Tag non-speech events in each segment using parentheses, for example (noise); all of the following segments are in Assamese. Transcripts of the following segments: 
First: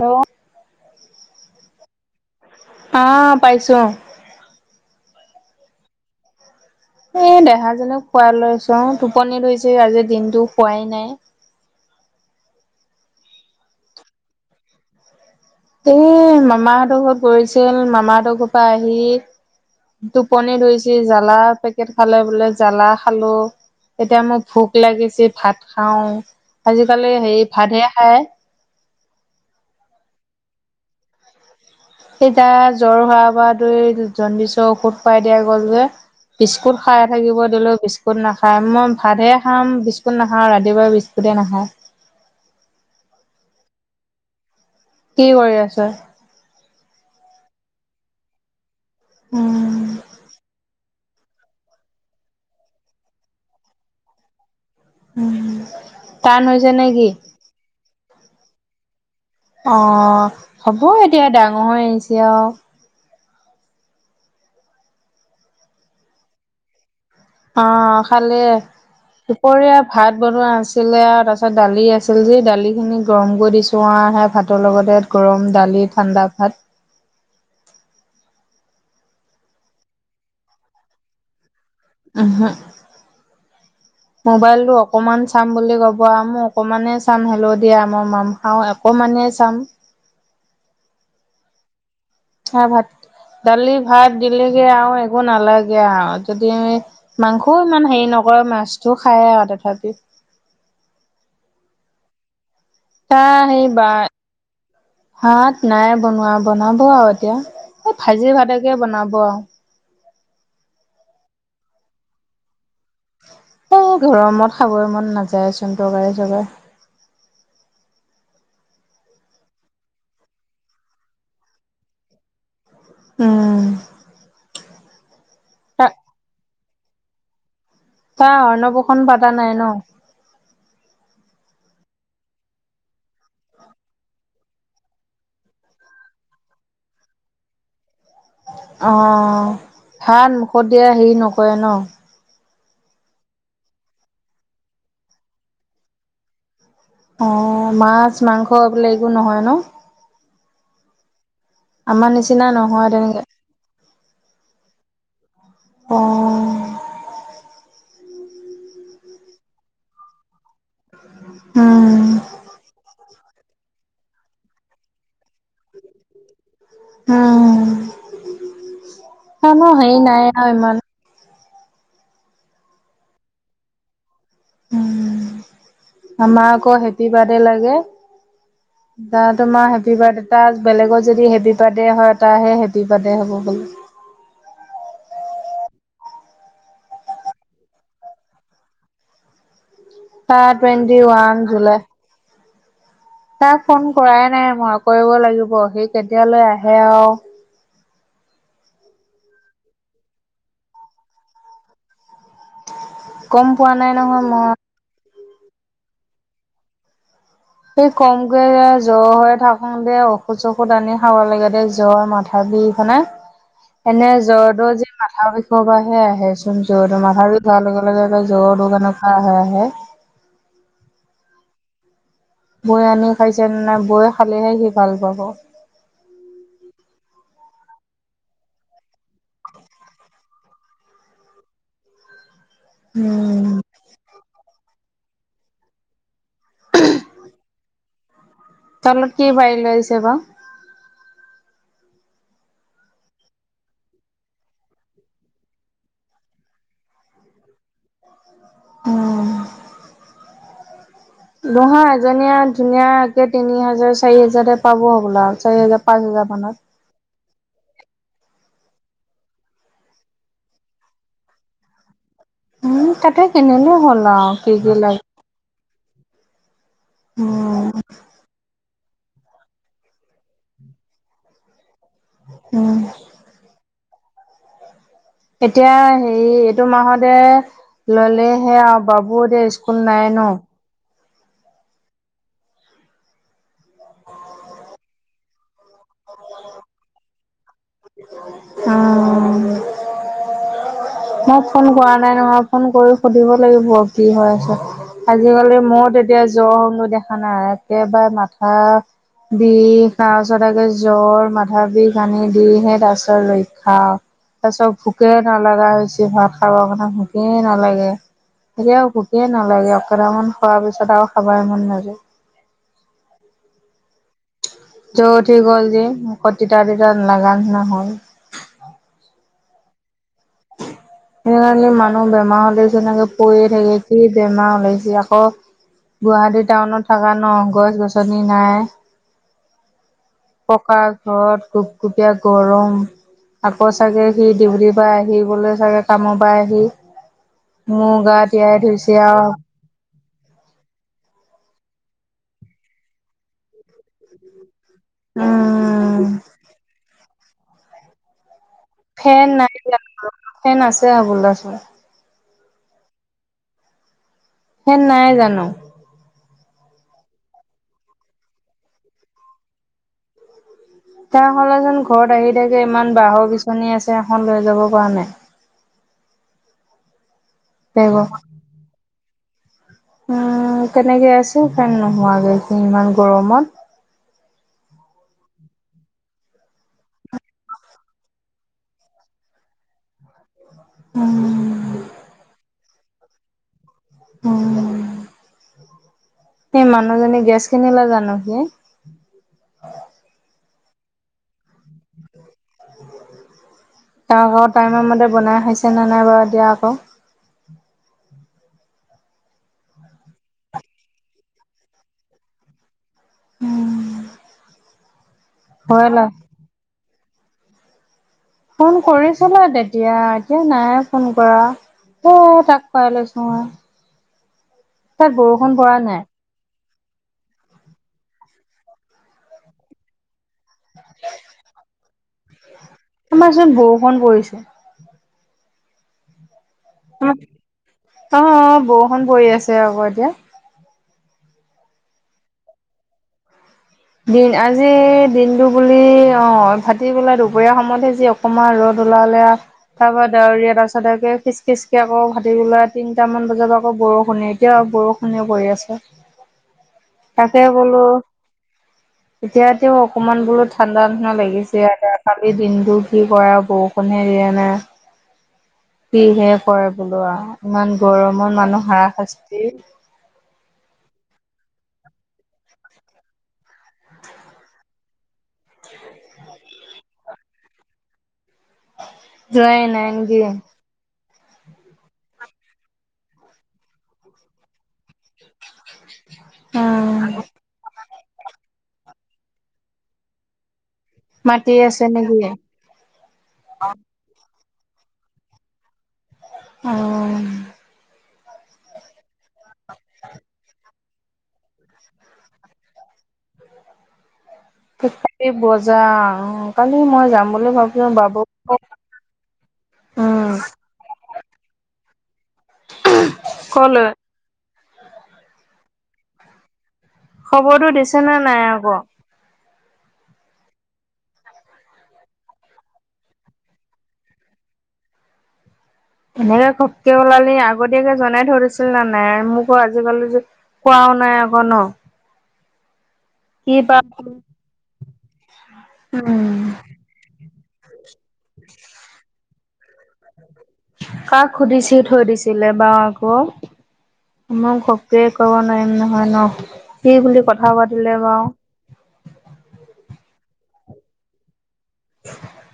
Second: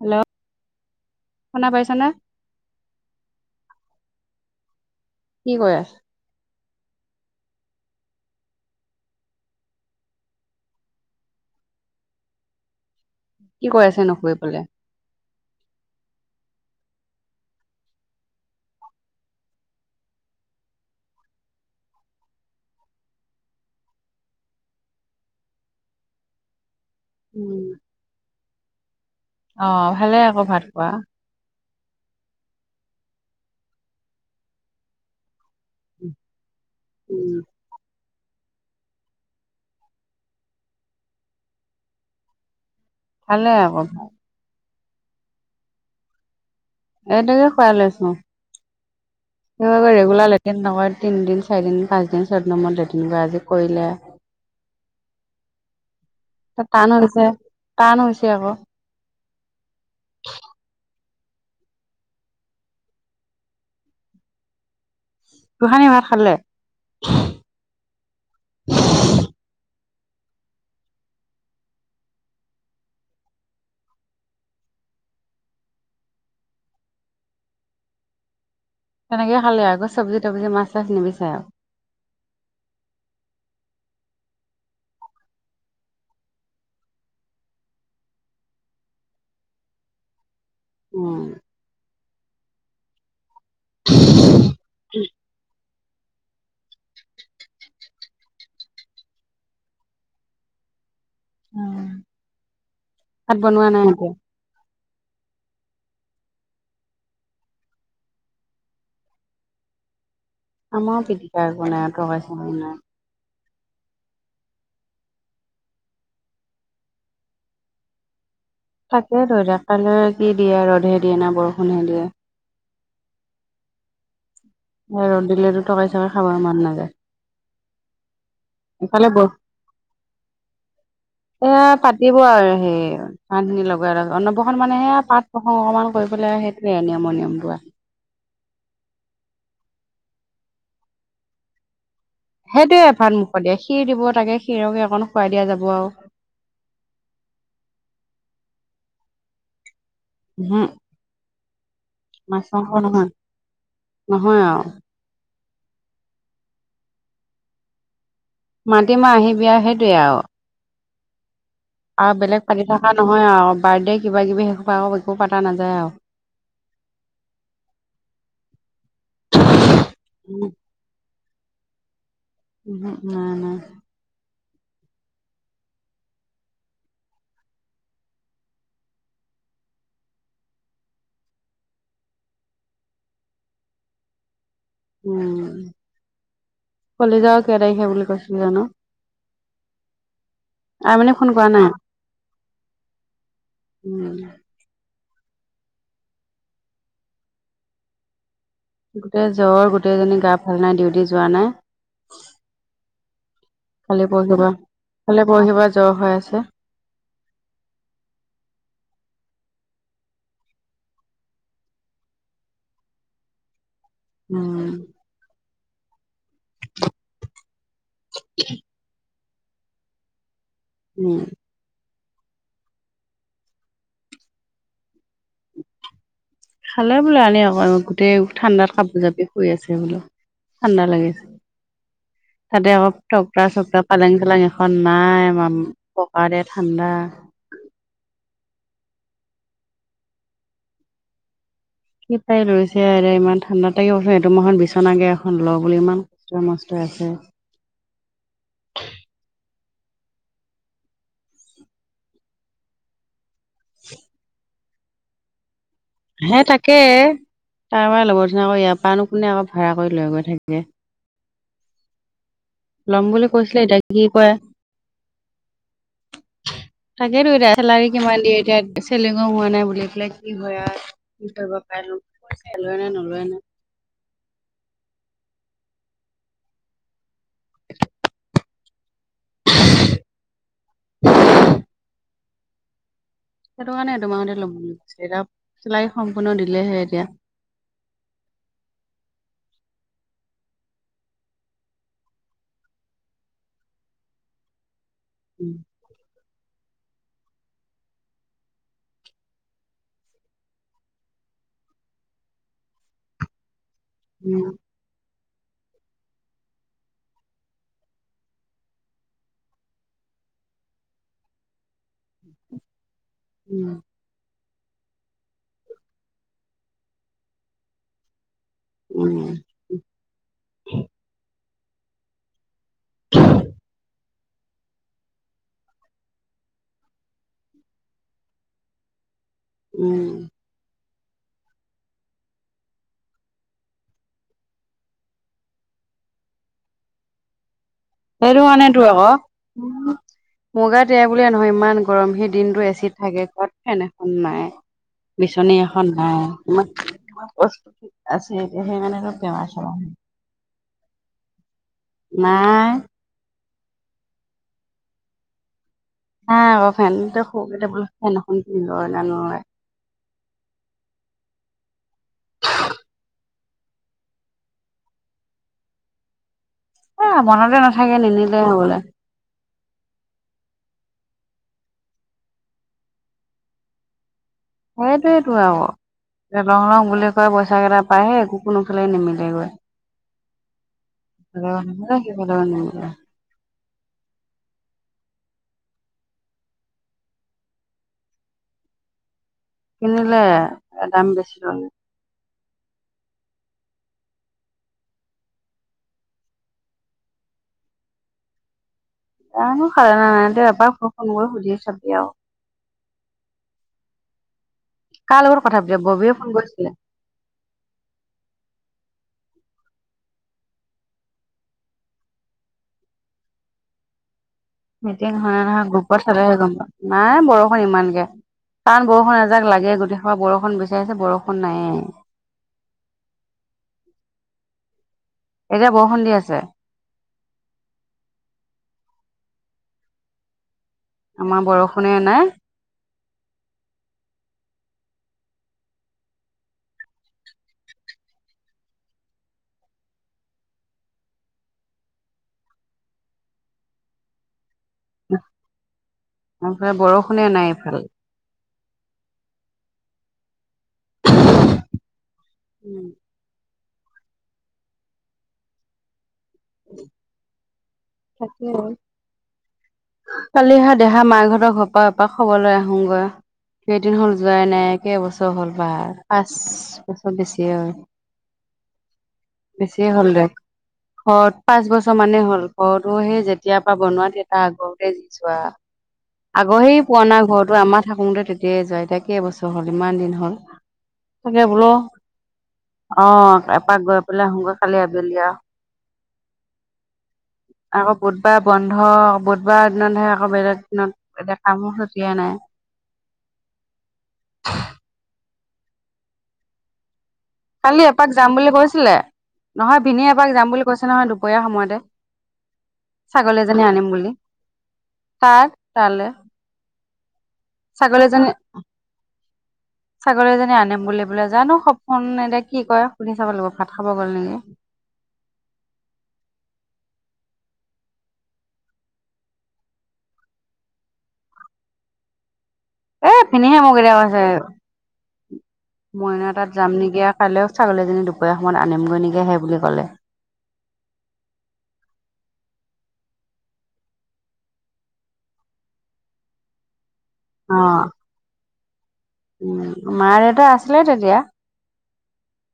হেল্ল'! শুনা পাইছা নে? অ', পাইছোঁ, অ'। কি কৰা? এ, দেহাজনক শুৱাই লৈছোঁ। অ', টোপনি ধৰিছে। আজি দিনটো শুৱাই নাই। কি কৰি আছে? নুশুই পেলাই? এ, মামাহঁতৰ ঘৰত গৈছিল। মামাহঁতৰ ঘৰৰ পৰা আহি টোপনি ধৰিছে, যি জ্বালা, জ্বালা, পেকেট খালে বোলে, জ্বালা খালোঁ এতিয়া মোৰ ভোক লাগিছে। ভাত খাওঁ। আজিকালি হেৰী, ভাতহে খাই। অ', ভালে। আকৌ ভাত খোৱা এই, তাৰ জ্বৰ হোৱাৰ পৰা ধৰি জণ্ডিছৰ ঔষধ খুৱাই দিয়া গ'ল যে বিস্কুট খাই থাকিব দিলেও, বিস্ক স্কুট নাখাই। মই ভাতহে খাম, বিস্কুট নাখাওঁ, ৰাতিপুৱা বিস্কুটেই নাখাই। ভালে আকৌ কি কৰি আছ? এনেকে খুৱাই লৈছোঁ উম। (unintelligible) ৰেগুলাৰ লেট্ৰিন নহয় তিনিদিন, চাৰিদিন, পাঁচদিন, ছয়দিনৰ মূৰত লেট্ৰিন কৰে। আজি কৰিলে টান তাৰ হৈছে নে টান কি? হৈছে, টান হৈছে আকৌ অ', হ'ব। এতিয়া ডাঙৰ হৈ আহিছে আৰু গোসাঁনী ভাত খালে? অ', খালে। দুপৰীয়া ভাত বনোৱা আছিলে আৰু তাৰ পিছত দালি আছিল যে, দালিখিনি গৰম কৰি দিছোঁ। তোমাৰহে ভাতৰ লগতে গৰম দালি, ঠাণ্ডা ভাত তেনেকে খালে আকৌ চবজি-তবজি, মাছ-চাছ নিবিচাৰে আৰু ওহো (inaudible) মোবাইলটো অকণমান চাম বুলি ক'ব আৰু মই অকণমানেই চাম। হেল্ল' দিয়া, মই মাম খাওঁ অকণমানে চাম উম। সেইয়া ভাত, দালি-ভাত দিলেগে আৰু একো নালাগ গে আৰু যদি আমি, মাংসও ইমান হেৰি নকৰে, মাছটো খায়, আৰু তথাপিও উম। তাৰ সেই (unintelligible) ভাত নাই বনোৱা। বনাব আৰু এতিয়া এ, ভাজি-ভাতকে বনাব আৰু আমাৰো পিটিকা একো নাই। তৰকাৰী-চৰকাৰী নাই। অ', গৰমত খাবয়েই মন নাযায় চোন, তৰকাৰী-চৰকাৰী তাকেইটো এতিয়া কাইলৈ কি দিয়ে? ৰ'দে দিয়ে নে বৰষুণে দিয়ে? উম। ৰ'দ দিলেতো তা তৰকাৰী-চৰকাৰী খাবয়েই মন নাযায়। তই অৰ্ণৱ এফালে বৰষু, এ, পাতিব আৰু সেই ভাত খিনি লগাই আৰু অন্নপ্ৰসান মানে এয়া পাত প্ৰসং অকমান কৰিব পেলাই সেইটোৱে নিয়মৰ নিয়মটো। অ' ভাত মুখত দিয়া হেৰি নকৰে ন? সেইটোৱে ভাত মুখত দিয়া, খিৰ দিব তাকে খিৰকে অকণ খুৱাই দিয়া যাব আৰু। অ' মাছ মাংস এইবিলাক একো নহয় ন? ওহু আমাৰ নিচিনা মাছ মাংস নহয়। তেনেকে নহয় আৰু অ'। মাতিম আৰু আহিবি সেইটোৱে আৰু। উম আৰু বেলেগ পাতি থকা নহয় আৰু বাৰ্ডে কিবা কিবি সেইসোপা একো পতা নাযায় আৰু। উম জানো হেৰি নাই উহু আৰু ইমান। ওহু নাই নাই। উম আমাৰ আকৌ হেপী বাৰ্ডে লাগে। (unintelligible) তা তোমাৰ হেপী বাৰ্ডে এটা বেলেগত যদি হেপী বাৰ্থডে হয়, তাৰহে হেপী বাৰ্থডে হ'ব বোলে। উম কলিজাৰ কেই তাৰিখে বুলি কৈছিলো জানো? তাৰ টুৱেণ্টি আইমণি ফোন ৱান কৰা নাই জুলাই। তাক ফোন উম কৰাই নাই মই কৰিব লাগিব, সি কেতিয়ালৈ আহে আৰু। গোটেই জ্বৰ গোটেইজনী গা ভাল নাই ডিউটি যোৱা নাই। গম পোৱা নাই কালি নহয় মই পৰহিপা কালি পৰহিপা জ্বৰ হৈ আছে। সেই কমকৈ জ্বৰ হৈ থাকোতে ঔষধ চষুধ আনি খাব লাগে, দে জ্বৰ মাথা বিষ হয়নে? (unintelligible) এনে উম জ্বৰটো যি মাথা বিষয়ৰ পৰাহে আহে চোন, জ্বৰটো মাথা বিষ হৈৱাৰ লগে লগে এ জ্বৰ কেনেকে ক'ৰ পৰা আহে আহে। উম। বৌয়ে আনি খাইছেনে নাই বৌয়ে খালেহে সি ভাল পাব। খালে বোলো আনি অকন, গোটেই ঠাণ্ডাত কাপোৰ জাপি শুই আছে বোলো। ঠাণ্ডা লাগিছে তাতে অলপ টক্টা উম। চক্টা পালেং চালাং এখন নাই আ পকা টে ঠাণ্ডা (unintelligible) তাৰ তলত কি পাৰ লৈছে বা? কি পাৰি লৈছে এতিয়া ইমান ঠাণ্ডাত থাকিব চোন সেইটো মাহত বিচনাকে এখন ল বুলি ইমান ৱা মাষ্টৰ আছে। উ নহয় এজনীয়া ধুনীয়া কে তিনি হোজাৰ চাৰি হাজাৰতে পাব হ'বল, আৰু চাৰি হাজাৰ পাঁচ হাজাৰ হে মানত তাকে তাৰ পৰা লবৰ দিবা, আকৌ ইয়াৰ পৰানো কোনে আকৌ ভাড়া কৰি লৈ গৈ থাকে। উম ল'ম তাতে বুলি কৈছিলে কিনিলে এতিয়া কি হ'ল কৰে? আও কি কি লাগে তাকেতো এতিয়া চেলাৰী কিমান দিয়ে এতিয়া। চলিঙও হোৱা নাই বুলি পেলাই কি হয় আৰু, কি কৰিব পাৰে নো এ লয়েনে নলৱয়েনে। এতিয়া হেৰি এইটো মা'হতে ল'লে সেয়া বাবু এতিয়া স্কুল নাই ন? (unintelligible) সেইটো কাৰণে এইটোমা'হতে ল'ম এতিয়া চেলাৰী সম্পূৰ্ণ দিলেহে এতিয়া। অ'। মই ফোন কৰা নাই নহয়, ফোন কৰি সুধিব লাগিব আৰু কি হৈ আছে। উম আজিকালি মই এতিয়া জ্বৰ হ'লো দেখা নাই একেবাৰে মাথা বিষ তাৰপিছত আকৌ জ্বৰ মাথা বিষ আনি দিহে তাৰ পিছত ৰক্ষা। তাৰপিছত ভোকে নালগা হৈছে, ভাত খাবৰ কাৰণে ভোকেই নালাগে। এতিয়া আৰু ভোকে নালাগে একে কেইটামান খোৱাৰ পিছত আৰু খাবই মন নাযায়। উম। জ্বৰ উঠি গ'ল যে তিতা তিতা লগা নিচিনা হ'ল। উম। সেইকাৰণে মানুহ বেমাৰ হলে যে এনেকে পৰিয়ে থাকে কি বেমাৰ ওলাইছে য়া অক গুৱাহাটী টাউনত থকা ন গছ গছনি নাই। উম। প'কা ঘৰত গুপগুপীয়া গৰম। আকৌ চাগে সি ডিউটিৰ পৰা আহি ব'লে চাগে কামৰ পৰা আহি মোৰ গা তিয়াই ধুইছে আও। উম মু গা তিয়াই বুলিয়ে নহয় ইমান গৰম সি দিনতটো এচিত থাকে ঘৰত ফেন এখন নাই। বিচনী এখন উম নাই। আছে এতিয়া সেই কাৰনেটো ফেন তেয়া নাই চৰম। জানো ফেন আছে বোলে চোন। নাই। ফেন নাই জানো। নাই আকৌ ফেন তেওঁ খৰু তেবুল ফেন এখন কিনি ল'ব নোৱাৰে। তাৰ সলনি যেন ঘৰত আহি থাকে ইমান বাঁহৰ বিচনী আছে এখন লৈ যাব পৰা নাই। এ মনতে নাথাকে বেগৰ নিনিলে হ'বলা। উম, কেনেকে আছেও ফেন নোহোৱকে সি ইমান গৰমত। সেইটোৱেতো আও লং লং বুলি কয় পইচা কেইটা পায়হে একো কোনোফালে নিমিলেগৈ। ইফালেও উম নিমিলে সিফালেও নিমিলে। উ। সেই মানুহজনী গেছ কিনিলে জানো সি। কিনিলে দাম বেছি ললে। তাৰ আকৌ টাইমৰ মতে বনাই খাইছেনে নাই বাৰু এতিয়া আকৌ। জানো খালেনে নাই তেওঁ এবাৰ ফোন কৰি সুধি চাবি আৰু। উম। কাৰ লগত কথ পাতিছ ববিয়ে ফোন কৰিছিলে। ফোন কৰিছিলে তেতিয়া এতিয়া নাই ফোন কৰা। এ তাক শুৱাই লৈছো ৰহ। মিটিং হয়নে নহয় পৰা নাই গ্ৰুপৰত চালেহে গম পায়। নাই বৰষুণ ইমানকে তান বৰষুণ এজাক লাগে গোটেই বৰষুণ বিছাৰিছে বৰষুণ নাইয়ে। আমাৰ চোন বৰষুণ পৰিছে। এতিয়া বৰষুন দি আছে। অ' বৰষুণ পৰি আছে আকৌ এতিয়া। আমাৰ বৰষুণে নাই। দিন আজি দিনটো বুলি অ' ভাটি বোলা দুপৰীয়া সময়তহে যি অকণমান ৰ'দ ওলালে আ তাৰ পৰা দাউৰিয়া তাৰ পাছত খিচ খিচকে আকৌ ভাতিবেলা তিনিটা মান বজাত আকৌ বৰষুণে এতিয়া বৰষুন। কিনো কৰি আছ এইফালে বৰষুণে তাকে নাই এইফালে বোলো এতিয়া তেও অকনমান বোলো ঠাণ্ডা ঠাণ্ডা লাগিছে আৰু কালিৰ দিনটো কি পৰা বৰষুণ হে দিয়া নাই। কিহে কৰে বোলো আৰু ইমান গৰমত মানুহ তাকে হাৰা শাস্তি কালি হেয়া দেহা মাক হতৰ ঘৰৰ পৰা এপাক খবৰলৈ আহোগৈ। কেইদিন হ'ল যোৱাই নাই কেবছৰ হ'ল বাৰ পাঁচ। পাঁচ বছৰ বেছি হ'ল। যোৱাই নাই বেছিয়ে হ'ল নেকি দে অ' পাঁচ বছৰ মানেই হ'ল। ঘৰৰতো সেই যেতিয়াৰ পৰা বনোৱা তোৰ আগৰতে যি যোৱা আগৰ সেই উম পুৰণা ঘৰতো। তো আমাৰ থাকোঁতে তেতিয়াই যোৱা এতিয়া কেইবছৰ হ'ল ইমান দিন হ'ল। তাকে মাতি বোলো আছে নেকি অ' এপাক গৈ পেলাই আহোগৈ কালি আবেলি আৰু। অ'। আকৌ বুধবাৰ বন্ধ, বুধবাৰ দিনতহে আকৌ বেলেগ দিনত এতিয়া কামো ক্ষতি হয় না। ঠিক থাকে বজা অ' কালি মই যাম। বুলি কালি ভাবিছো এপাক যাম বাবুক বুলি কৈছিলে, নহয় ভিনি এপাক উম যাম বুলি কৈছে নহয় দুপৰীয়া সময়তে। ছাগলী এজনী কলৈ আনিম বুলি। তাক তালে খবৰটো দিছে নে নাই আকৌ? (unintelligible) ছাগলীজনী আনিম বুলি বোলে, জানো সপোন এতিয়া কি কয় সুধি চাব লাগিব। ভাত খাব গ'ল নেকি। এনেকে ঘপকে ওলালে আগতীয়াকে জনাই থৈ দিছিল নে নাই? মোকো আজিকালি যে কোৱাও নাই আকৌ ন'? এই কি ভিনিহে মোক বা এতিয়া কৈছে। মইনাৰ উম তাত যাম নেকি। কাইলৈ। ছাগলীজনী দুপৰীয়া সময়ত আনিমগৈ নেকি হেই বুলি ক'লে। কাক সুধিছে থৈ দিছিলে বা আকৌ। মই ঘপকে ক'ব নোৱাৰিম নহয় ন'? কি বুলি কথা অ পাতিলে বাৰু। উম, মা, দেউতা আছিলে তেতিয়া।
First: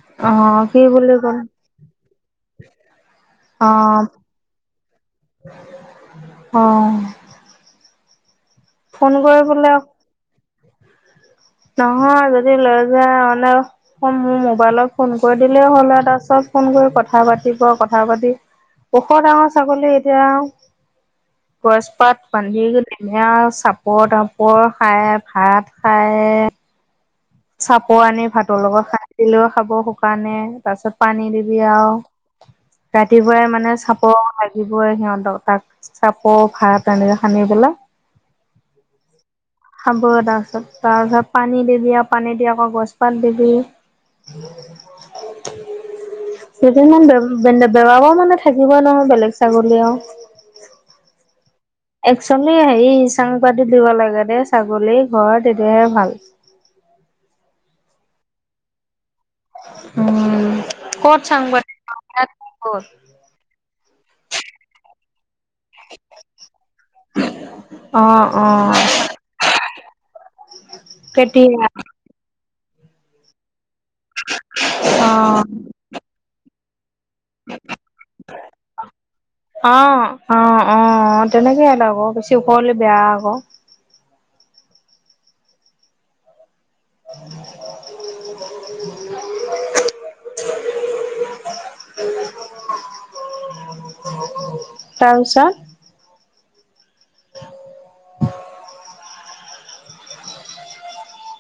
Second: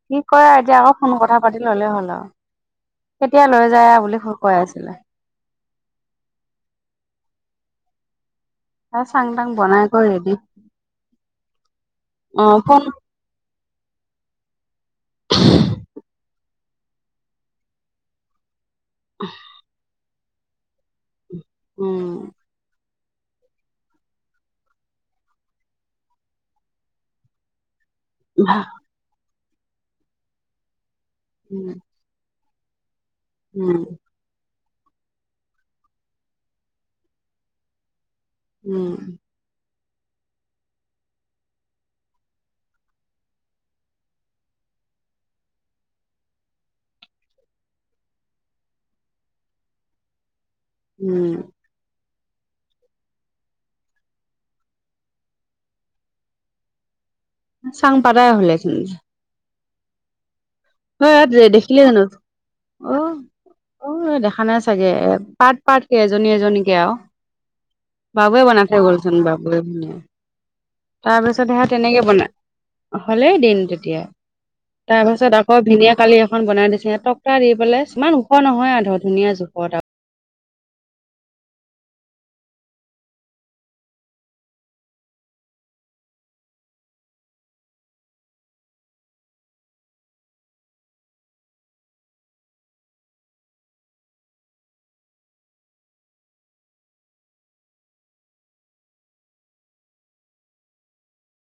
কি অ কয় এতিয়া কি আকৌ ফোন বুলি কথা ক'ল পাতি ল'লে হ'ল আৰু। কেতিয়া লৈ অ যায় বুলি কৈ আছিলে। অ'। এ, ফোন চাং তাং কৰিবলৈ বনাই থৈ ৰি ৰেডি। নহয় অ যদি লৈ ফোন যোৱা মানে, মোৰ মোবাইলত ফোন কৰি দিলেই হ'ল তাৰপিছত ফোন কৰি কথা পাতিব কথা পাতি, ওখ ডাঙৰ ছাগলী এতিয়া উম গছপাত বান্ধি গে তেনে চাপৰ তাপৰ খায়, ভাত খাই। এ চাপৰ আনি ভাতৰ লগত খানি দিলেও খাব শুকানে, তাৰপিছত পানী দিবি উম আৰু। ৰাতিপুৱাই মানে উম, চাপৰ উ, লাগিব। দিবই সিহঁতক, তাক চাপৰ ভাত এনেক সানি পেলাই। উম। খাব তাৰপিছত তাৰপিছত পানী দিবি। পানী দি আকৌ গছপাত দিবি। (unintelligible) কেইদিমান বেৱ বেন-বেৱাব মানে থাকিবই নহয় বেলেগ ছাগলী আৰু। উম। একচোৱেলি হেৰি চাং পাতি দিব লাগে দে, ছাগলী ঘৰ তেতিয়াহে ভাল। চাং পাতাই হ'লেচুন। উম। হয় ক'ত চাং ই পাতি দেখিলে জানো? অ', অ' দেখা নাই চাগে। পাৰ্ট পাৰ্টকে, এজনী এজনীকে আৰু। অ বাবুৱে অ বানই থৈ গ'ল, বাবুয়ে ধুনীয়া। তাৰপিছত কেতিয়া সেয়া তেনেকে বনায়। হ'লেই দিন তেতিয়া, তাৰপাছত অ আকৌ ভিনিয়ে কালি এখন বনাই দিছে সিহঁতক। দি পেলাই। ইমান ওখ নহয় ধৰ ধুনীয়া জোখত আৰু। অ', অ', অ' তেনেকে আৰু। আকৌ বেছি ওখ হ'লে বেয়া আকৌ। (unintelligible) আ' তাৰপিছত? (unintelligible)